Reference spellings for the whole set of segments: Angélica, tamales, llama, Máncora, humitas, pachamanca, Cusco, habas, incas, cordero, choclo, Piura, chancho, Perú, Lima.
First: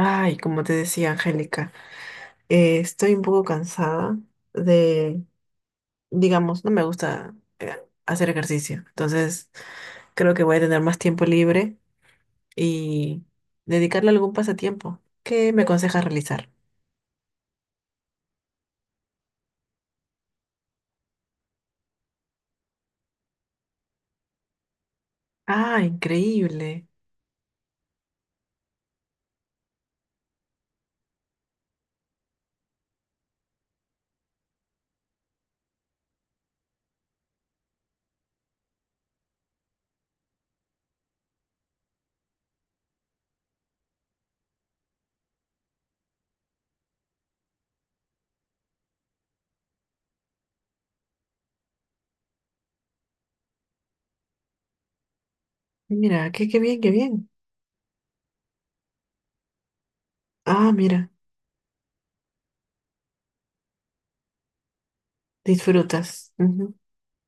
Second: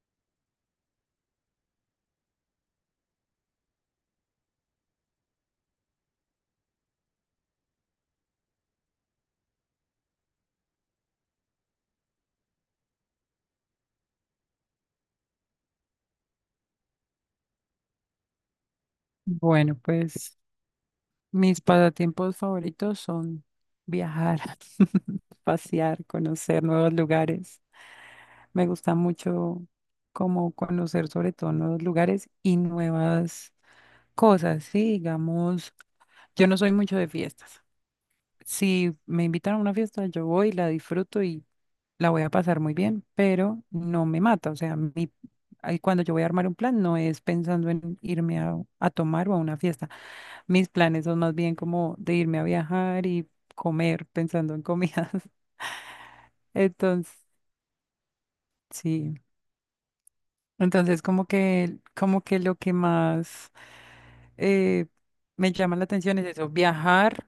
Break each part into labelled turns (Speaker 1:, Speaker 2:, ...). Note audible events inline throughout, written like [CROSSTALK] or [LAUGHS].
Speaker 1: Ay, como te decía, Angélica, estoy un poco cansada de, digamos, no me gusta hacer ejercicio. Entonces, creo que voy a tener más tiempo libre y dedicarle a algún pasatiempo. ¿Qué me aconsejas realizar?
Speaker 2: Bueno, pues mis pasatiempos favoritos son viajar, [LAUGHS]
Speaker 1: Ah,
Speaker 2: pasear, conocer
Speaker 1: increíble.
Speaker 2: nuevos lugares. Me gusta mucho como conocer sobre todo nuevos lugares y nuevas cosas, sí, digamos, yo no soy mucho de fiestas. Si me invitan a una fiesta, yo voy, la disfruto y la voy a pasar muy bien, pero no me mata. O sea, ahí cuando yo voy a armar un plan, no es pensando en irme a tomar o a una fiesta. Mis planes son más bien como de irme a viajar y comer pensando en comidas. [LAUGHS]
Speaker 1: Mira, qué bien, qué
Speaker 2: Entonces,
Speaker 1: bien.
Speaker 2: sí.
Speaker 1: Ah,
Speaker 2: Entonces,
Speaker 1: mira,
Speaker 2: como que lo que más eh, me llama la atención es
Speaker 1: disfrutas.
Speaker 2: eso,
Speaker 1: Ujú.
Speaker 2: viajar,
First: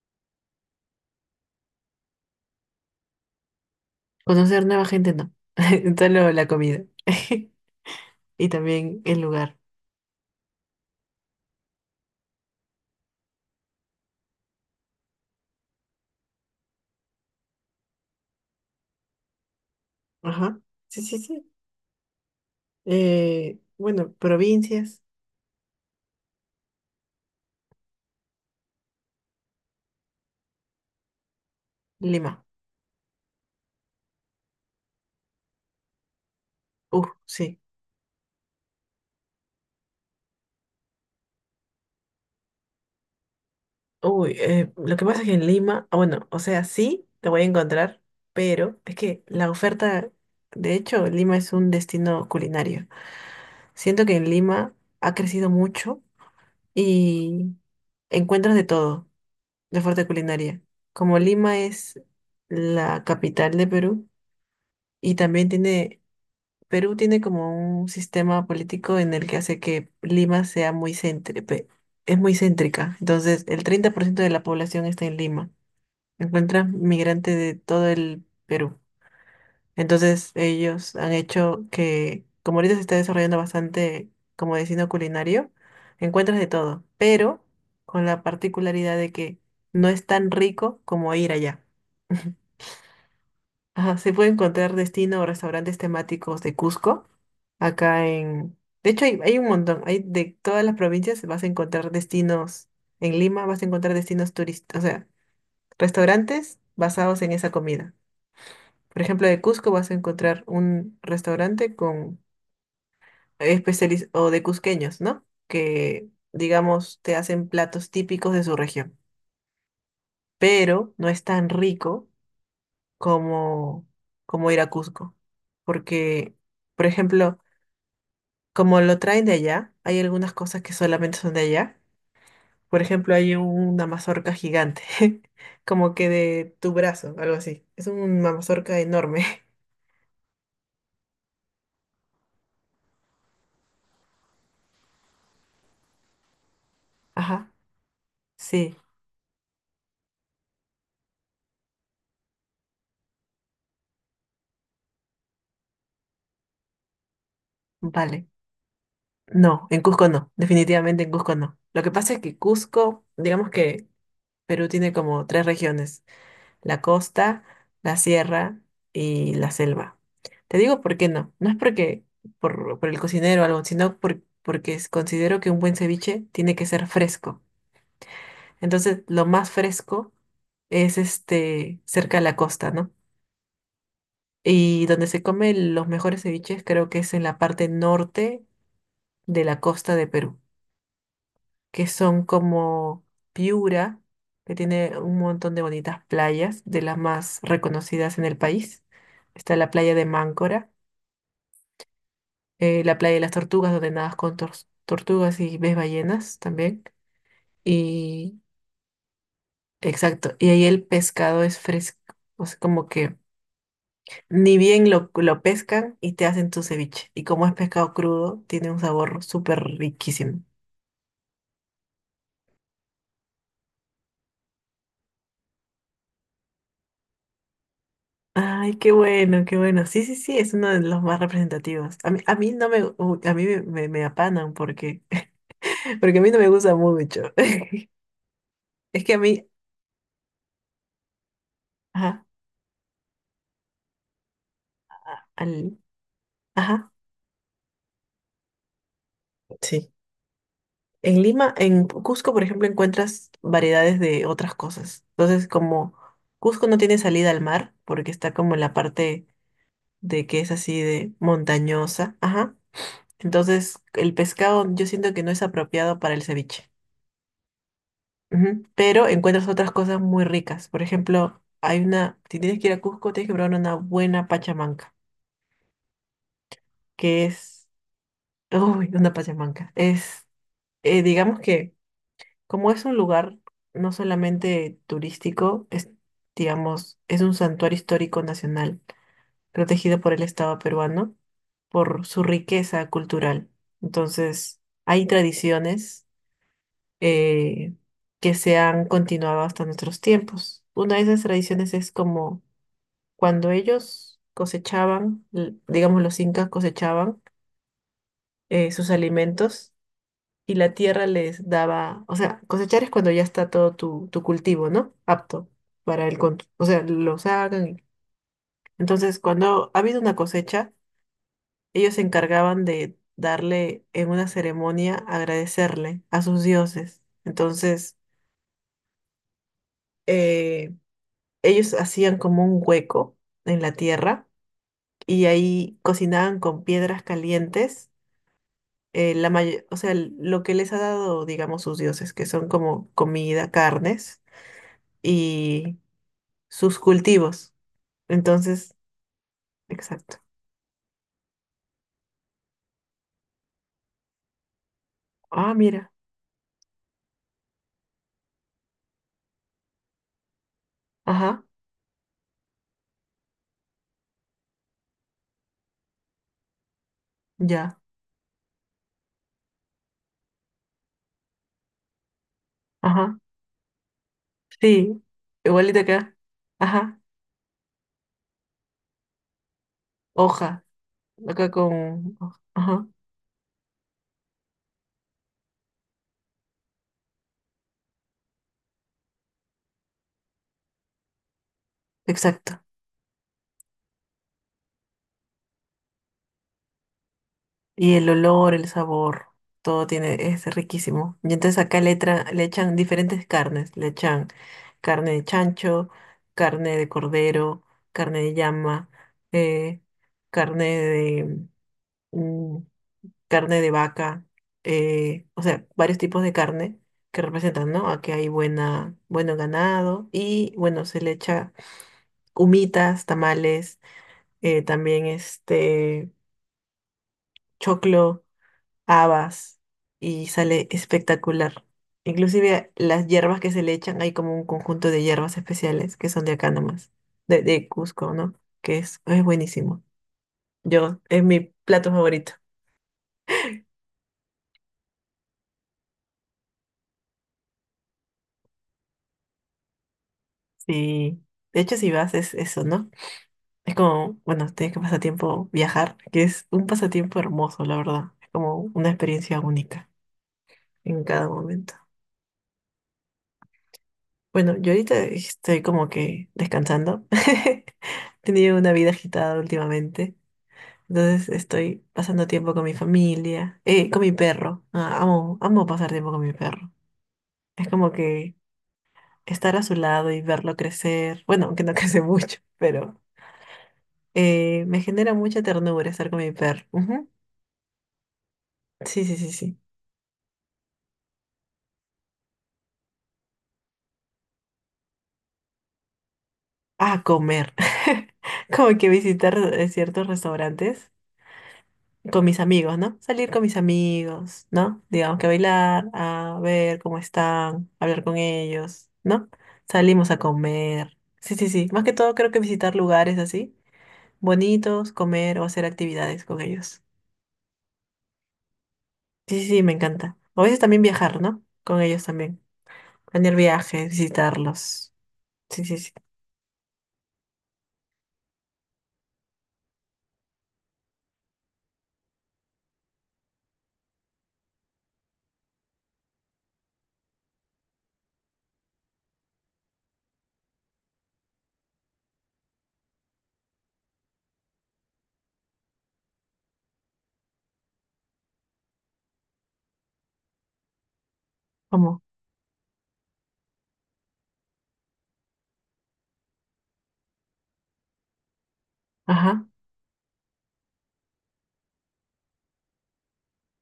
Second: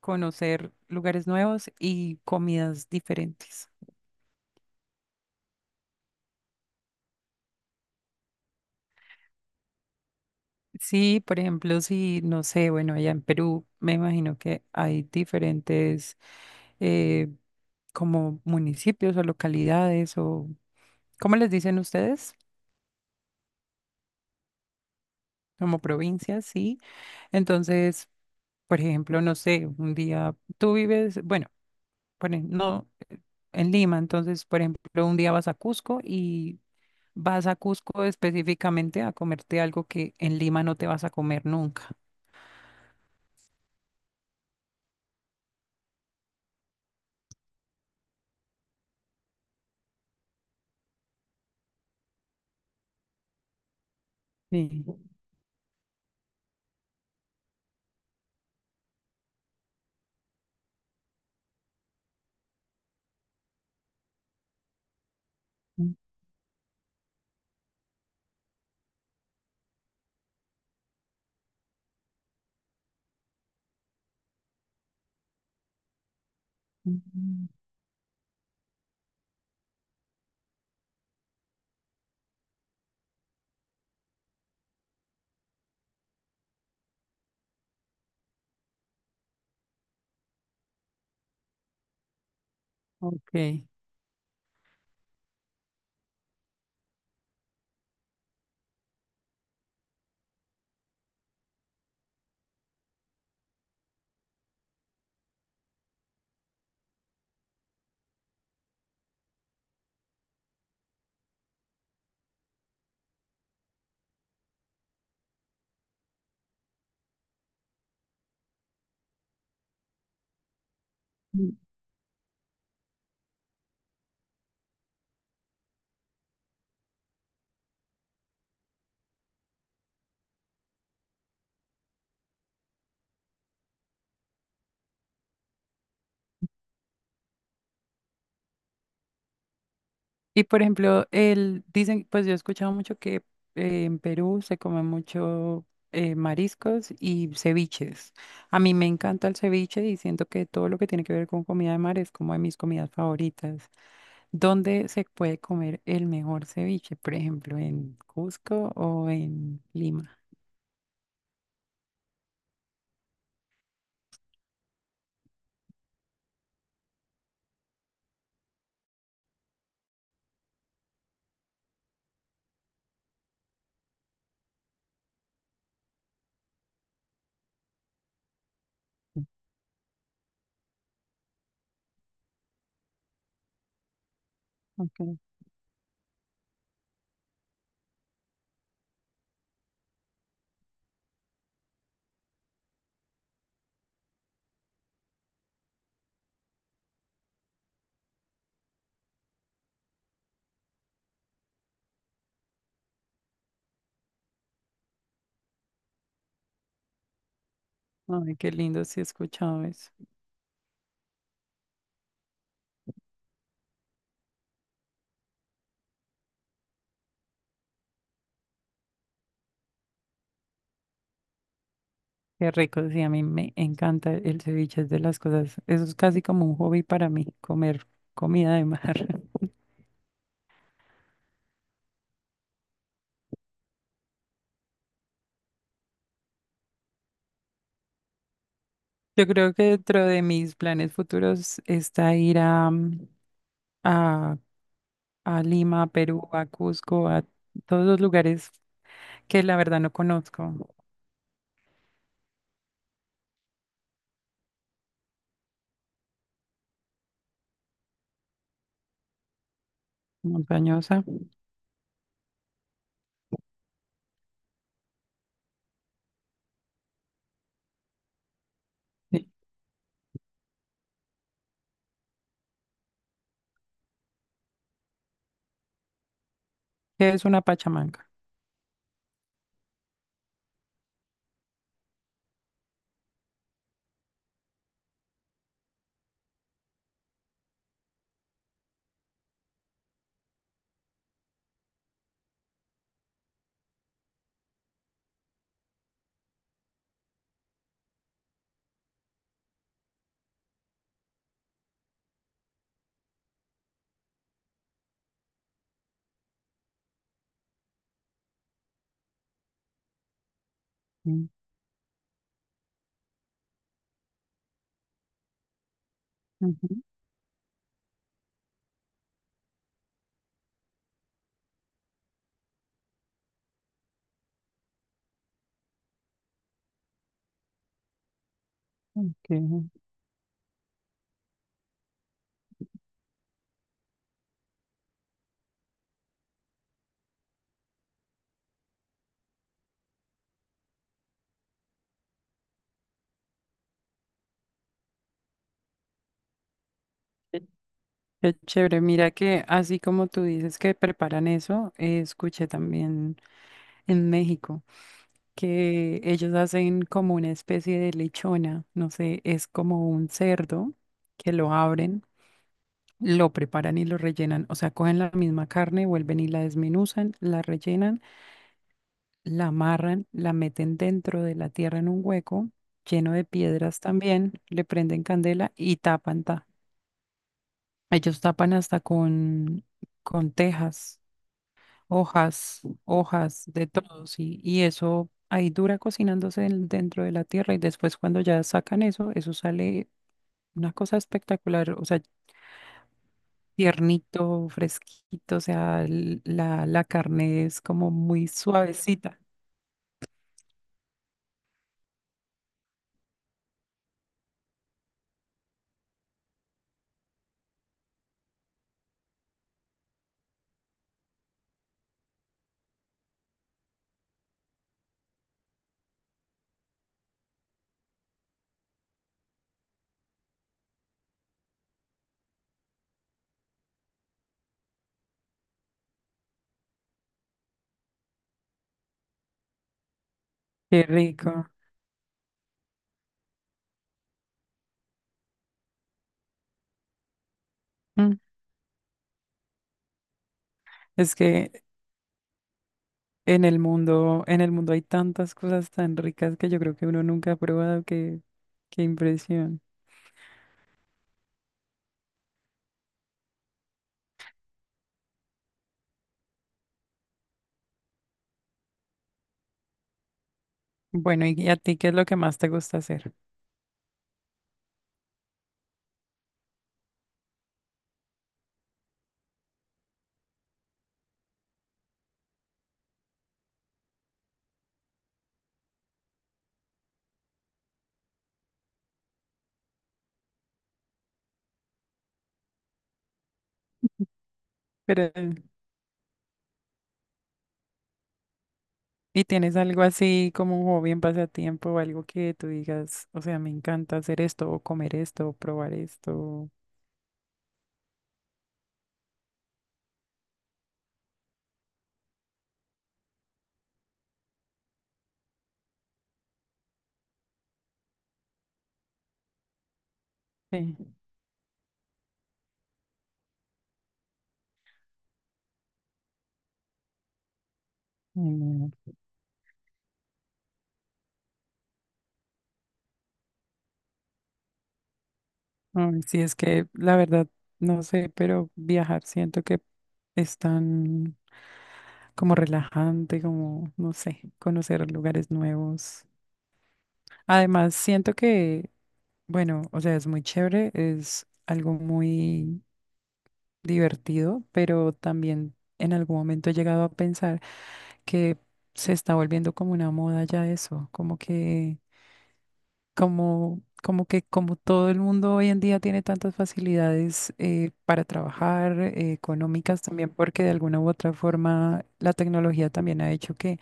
Speaker 2: conocer lugares nuevos y comidas diferentes.
Speaker 1: Conocer nueva gente, no. [LAUGHS] Solo la comida. [LAUGHS] Y también el lugar.
Speaker 2: Sí, por ejemplo, si, no sé, bueno, allá en Perú me imagino que hay diferentes eh, como municipios o localidades o,
Speaker 1: Ajá. Sí, sí,
Speaker 2: ¿cómo les
Speaker 1: sí.
Speaker 2: dicen ustedes?
Speaker 1: Bueno, provincias.
Speaker 2: Como provincias, sí. Entonces, por ejemplo, no sé, un día tú vives, bueno, por
Speaker 1: Lima.
Speaker 2: no en Lima, entonces, por ejemplo, un día vas a Cusco y vas a
Speaker 1: Sí.
Speaker 2: Cusco específicamente a comerte algo que en Lima no te vas a comer nunca.
Speaker 1: Lo que pasa es que en Lima, ah, bueno, o sea, sí, te voy a encontrar, pero es que la oferta, de hecho, Lima es un destino culinario. Siento que en Lima
Speaker 2: Sí.
Speaker 1: ha crecido mucho y encuentras de todo, de oferta culinaria. Como Lima es la capital de Perú y también
Speaker 2: Mm,
Speaker 1: tiene Perú tiene como un sistema político en el que hace que Lima sea muy céntrica, es muy céntrica. Entonces, el 30% de la población está en Lima. Encuentra migrantes
Speaker 2: mm,
Speaker 1: de todo el Perú. Entonces, ellos han hecho que, como ahorita se está desarrollando bastante como destino culinario, encuentras de todo, pero con la particularidad de que no es tan rico como ir allá. [LAUGHS]
Speaker 2: ok.
Speaker 1: Ajá, se puede encontrar destino o restaurantes temáticos de Cusco acá en... De hecho, hay un montón. Hay de todas las provincias vas a encontrar destinos. En Lima vas a encontrar destinos turísticos, o sea, restaurantes basados en esa comida. Por ejemplo, de Cusco vas a encontrar un restaurante con especialistas o de cusqueños, ¿no? Que, digamos, te hacen platos típicos de su región. Pero no es tan rico como, como ir a Cusco. Porque, por ejemplo, como lo traen de allá, hay algunas cosas que solamente son de allá. Por ejemplo, hay una mazorca gigante, [LAUGHS] como que de tu brazo, algo así. Es una mazorca enorme. [LAUGHS]
Speaker 2: Y por ejemplo, el, dicen, pues yo he escuchado mucho que en Perú se come mucho mariscos y
Speaker 1: Ajá,
Speaker 2: ceviches. A mí
Speaker 1: sí,
Speaker 2: me encanta el ceviche y siento que todo lo que tiene que ver con comida de mar es como de mis comidas favoritas. ¿Dónde se puede comer el mejor ceviche? Por ejemplo, ¿en
Speaker 1: vale.
Speaker 2: Cusco o en
Speaker 1: No, en Cusco
Speaker 2: Lima?
Speaker 1: no, definitivamente en Cusco no. Lo que pasa es que Cusco, digamos que Perú tiene como tres regiones, la costa, la sierra y la selva. Te digo por qué no, no es porque por el cocinero o algo, sino porque considero que un buen ceviche tiene que ser fresco. Entonces, lo más fresco es este cerca de la costa, ¿no? Y donde
Speaker 2: Okay.
Speaker 1: se comen los mejores ceviches creo que es en la parte norte de la costa de Perú, que son como Piura, que tiene un montón de bonitas playas, de las más reconocidas en el país. Está la playa de Máncora, la playa de las tortugas, donde nadas con tortugas y ves ballenas también.
Speaker 2: Ay,
Speaker 1: Y
Speaker 2: qué lindo, sí, he escuchado eso.
Speaker 1: exacto, y ahí el pescado es fresco, o sea, como que ni bien lo pescan y te hacen tu ceviche. Y como es pescado crudo, tiene un sabor súper riquísimo.
Speaker 2: Qué rico, sí, a mí me encanta el ceviche, es de las cosas, eso es casi como un hobby para mí, comer comida de
Speaker 1: Ay, qué
Speaker 2: mar.
Speaker 1: bueno,
Speaker 2: [LAUGHS]
Speaker 1: qué bueno. Sí, sí, sí, es uno de los más representativos. A mí no a me apanan porque, [LAUGHS] porque a mí no me gusta mucho. [LAUGHS] Es que a
Speaker 2: Yo
Speaker 1: mí,
Speaker 2: creo que dentro de mis planes futuros está
Speaker 1: ajá,
Speaker 2: ir a,
Speaker 1: a-
Speaker 2: a
Speaker 1: al-
Speaker 2: Lima, a Perú, a
Speaker 1: ajá,
Speaker 2: Cusco, a todos los lugares que la verdad
Speaker 1: sí.
Speaker 2: no conozco.
Speaker 1: En Lima, en Cusco, por ejemplo, encuentras variedades de otras cosas. Entonces, como Cusco no tiene salida al mar porque está como en la parte de que es así
Speaker 2: Montañosa,
Speaker 1: de montañosa. Ajá. Entonces, el pescado yo siento que no es apropiado para el ceviche. Ujú. Pero
Speaker 2: sí,
Speaker 1: encuentras otras cosas muy ricas. Por ejemplo, hay una, si tienes que ir a Cusco, tienes que probar una buena pachamanca,
Speaker 2: que es
Speaker 1: que
Speaker 2: una
Speaker 1: es,
Speaker 2: pachamanca.
Speaker 1: [LAUGHS] uy, una pachamanca. Es, digamos que, como es un lugar no solamente turístico, es, digamos, es un santuario histórico nacional protegido por el Estado peruano por su riqueza cultural. Entonces, hay tradiciones eh, que se han continuado hasta nuestros tiempos. Una de esas tradiciones es como cuando ellos cosechaban, digamos los incas cosechaban sus alimentos y la tierra
Speaker 2: Mm,
Speaker 1: les daba, o sea, cosechar es cuando ya está todo tu cultivo, ¿no? Apto para el, o
Speaker 2: ujú,
Speaker 1: sea, lo sacan. Entonces, cuando ha habido una cosecha, ellos se encargaban de darle en una ceremonia, agradecerle a sus dioses. Entonces,
Speaker 2: ok.
Speaker 1: eh, ellos hacían como un hueco en la tierra y ahí cocinaban con piedras calientes. O sea, lo que les ha dado, digamos, sus dioses, que son como comida, carnes y sus
Speaker 2: Qué
Speaker 1: cultivos.
Speaker 2: qué
Speaker 1: Entonces,
Speaker 2: chévere. Mira que así como
Speaker 1: exacto.
Speaker 2: tú dices que preparan eso, escuché también en México
Speaker 1: Ah, mira.
Speaker 2: que ellos hacen como una especie de lechona, no sé, es como un cerdo que
Speaker 1: Ajá,
Speaker 2: lo abren. Lo preparan y lo rellenan, o sea, cogen la misma carne, vuelven y la desmenuzan, la
Speaker 1: ya.
Speaker 2: rellenan, la amarran, la meten dentro de la tierra en un hueco lleno
Speaker 1: Ajá.
Speaker 2: de piedras también, le prenden
Speaker 1: Sí,
Speaker 2: candela y
Speaker 1: igualito acá.
Speaker 2: tapan.
Speaker 1: Ajá,
Speaker 2: Ellos tapan hasta con
Speaker 1: hoja.
Speaker 2: tejas,
Speaker 1: Acá con... Ajá,
Speaker 2: hojas de todo, sí, y eso ahí dura cocinándose dentro de la tierra y después cuando ya sacan eso, eso sale una cosa espectacular, o sea,
Speaker 1: exacto.
Speaker 2: tiernito, fresquito, o sea, la carne es como
Speaker 1: Y el
Speaker 2: muy
Speaker 1: olor, el
Speaker 2: suavecita.
Speaker 1: sabor, todo tiene, es riquísimo. Y entonces acá le echan diferentes carnes. Le echan carne de chancho, carne de cordero, carne de llama, eh, carne de... mm, carne de vaca. O sea, varios tipos de carne que representan, ¿no? Aquí hay buena, bueno ganado y, bueno, se le echa humitas, tamales, también este... choclo, habas y sale
Speaker 2: Qué rico.
Speaker 1: espectacular. Inclusive las hierbas que se le echan, hay como un conjunto de hierbas especiales que son de acá nomás, de Cusco,
Speaker 2: Mm.
Speaker 1: ¿no? Que es buenísimo. Yo,
Speaker 2: Es
Speaker 1: es mi
Speaker 2: que
Speaker 1: plato favorito.
Speaker 2: en el mundo hay tantas cosas tan ricas que yo creo que uno nunca ha probado, que, qué impresión.
Speaker 1: Sí. De hecho, si vas, es eso, ¿no? Es como, bueno, tienes que pasar tiempo viajar, que es un pasatiempo hermoso, la verdad. Es como una experiencia única en
Speaker 2: Bueno,
Speaker 1: cada
Speaker 2: ¿y a
Speaker 1: momento.
Speaker 2: ti qué es lo que más te gusta hacer?
Speaker 1: Bueno, yo ahorita estoy como que descansando. [LAUGHS] He tenido una vida agitada últimamente. Entonces estoy pasando tiempo con mi familia, con mi perro. Ah, amo, amo pasar tiempo con mi perro. Es como que estar a su lado y verlo crecer. Bueno, aunque no [LAUGHS] crece mucho, pero me
Speaker 2: Pero,
Speaker 1: genera mucha ternura estar con mi perro. Ujú. Sí, sí,
Speaker 2: ¿y
Speaker 1: sí,
Speaker 2: tienes
Speaker 1: sí.
Speaker 2: algo así como un hobby, un pasatiempo o algo que tú digas, o sea, me encanta hacer esto o comer esto o probar esto?
Speaker 1: A comer. [LAUGHS] Como que visitar ciertos restaurantes con mis amigos, ¿no? Salir con mis amigos, ¿no? Digamos que a bailar, a ver cómo están, hablar con ellos, ¿no? Salimos a
Speaker 2: Sí.
Speaker 1: comer. Sí, sí, sí. Más que todo creo que visitar lugares así, bonitos, comer o hacer actividades con ellos.
Speaker 2: Mm,
Speaker 1: Sí, sí, sí, me encanta. O a veces también viajar, ¿no? Con ellos también. Planear viajes, visitarlos. Sí, sí, sí.
Speaker 2: ay, sí, es que la verdad, no sé, pero viajar siento que es tan como relajante, como, no sé, conocer lugares nuevos. Además, siento que, bueno, o sea, es muy chévere, es algo muy divertido, pero también en algún momento he llegado a pensar que se está volviendo como una moda ya eso, como que
Speaker 1: ¿Cómo?
Speaker 2: como, como que como todo el mundo hoy en día tiene tantas facilidades para trabajar,
Speaker 1: Ajá.
Speaker 2: económicas también, porque de alguna u otra forma la tecnología también ha hecho que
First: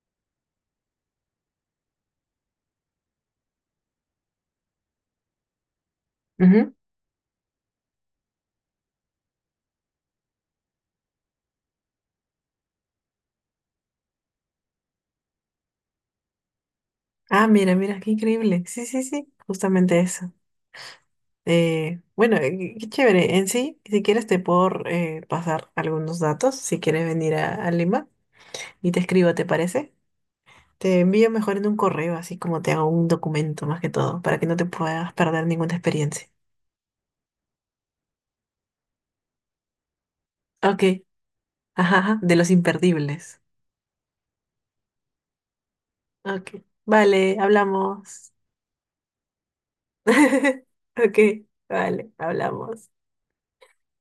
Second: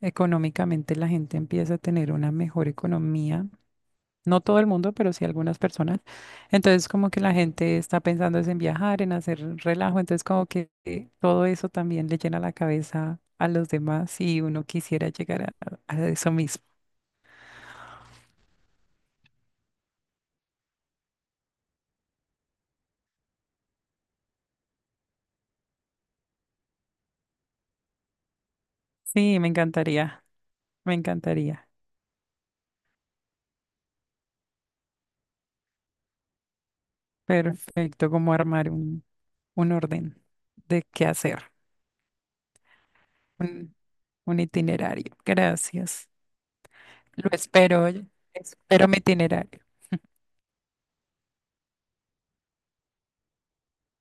Speaker 2: económicamente la gente empieza a tener una mejor economía. No todo el mundo, pero sí algunas personas.
Speaker 1: Ujú.
Speaker 2: Entonces, como que la gente está pensando es en viajar, en hacer relajo. Entonces, como que todo eso también le llena la cabeza a los demás y uno quisiera llegar a eso mismo.
Speaker 1: Ah, mira, mira, qué increíble. Sí, sí, sí. Justamente eso. Bueno, Qué chévere. En sí, si quieres te puedo pasar algunos datos, si quieres venir a Lima y te escribo,
Speaker 2: Sí,
Speaker 1: ¿te
Speaker 2: me
Speaker 1: parece?
Speaker 2: encantaría, me
Speaker 1: Te envío mejor en
Speaker 2: encantaría.
Speaker 1: un correo, así como te hago un documento más que todo, para que no te puedas perder ninguna experiencia.
Speaker 2: Perfecto, como armar un orden
Speaker 1: Ok,
Speaker 2: de qué hacer,
Speaker 1: ajá, ajá, de los imperdibles.
Speaker 2: un, un itinerario. Gracias.
Speaker 1: Ok,
Speaker 2: Lo
Speaker 1: vale,
Speaker 2: espero, oye.
Speaker 1: hablamos.
Speaker 2: Espero mi itinerario.
Speaker 1: [LAUGHS] Ok, vale, hablamos.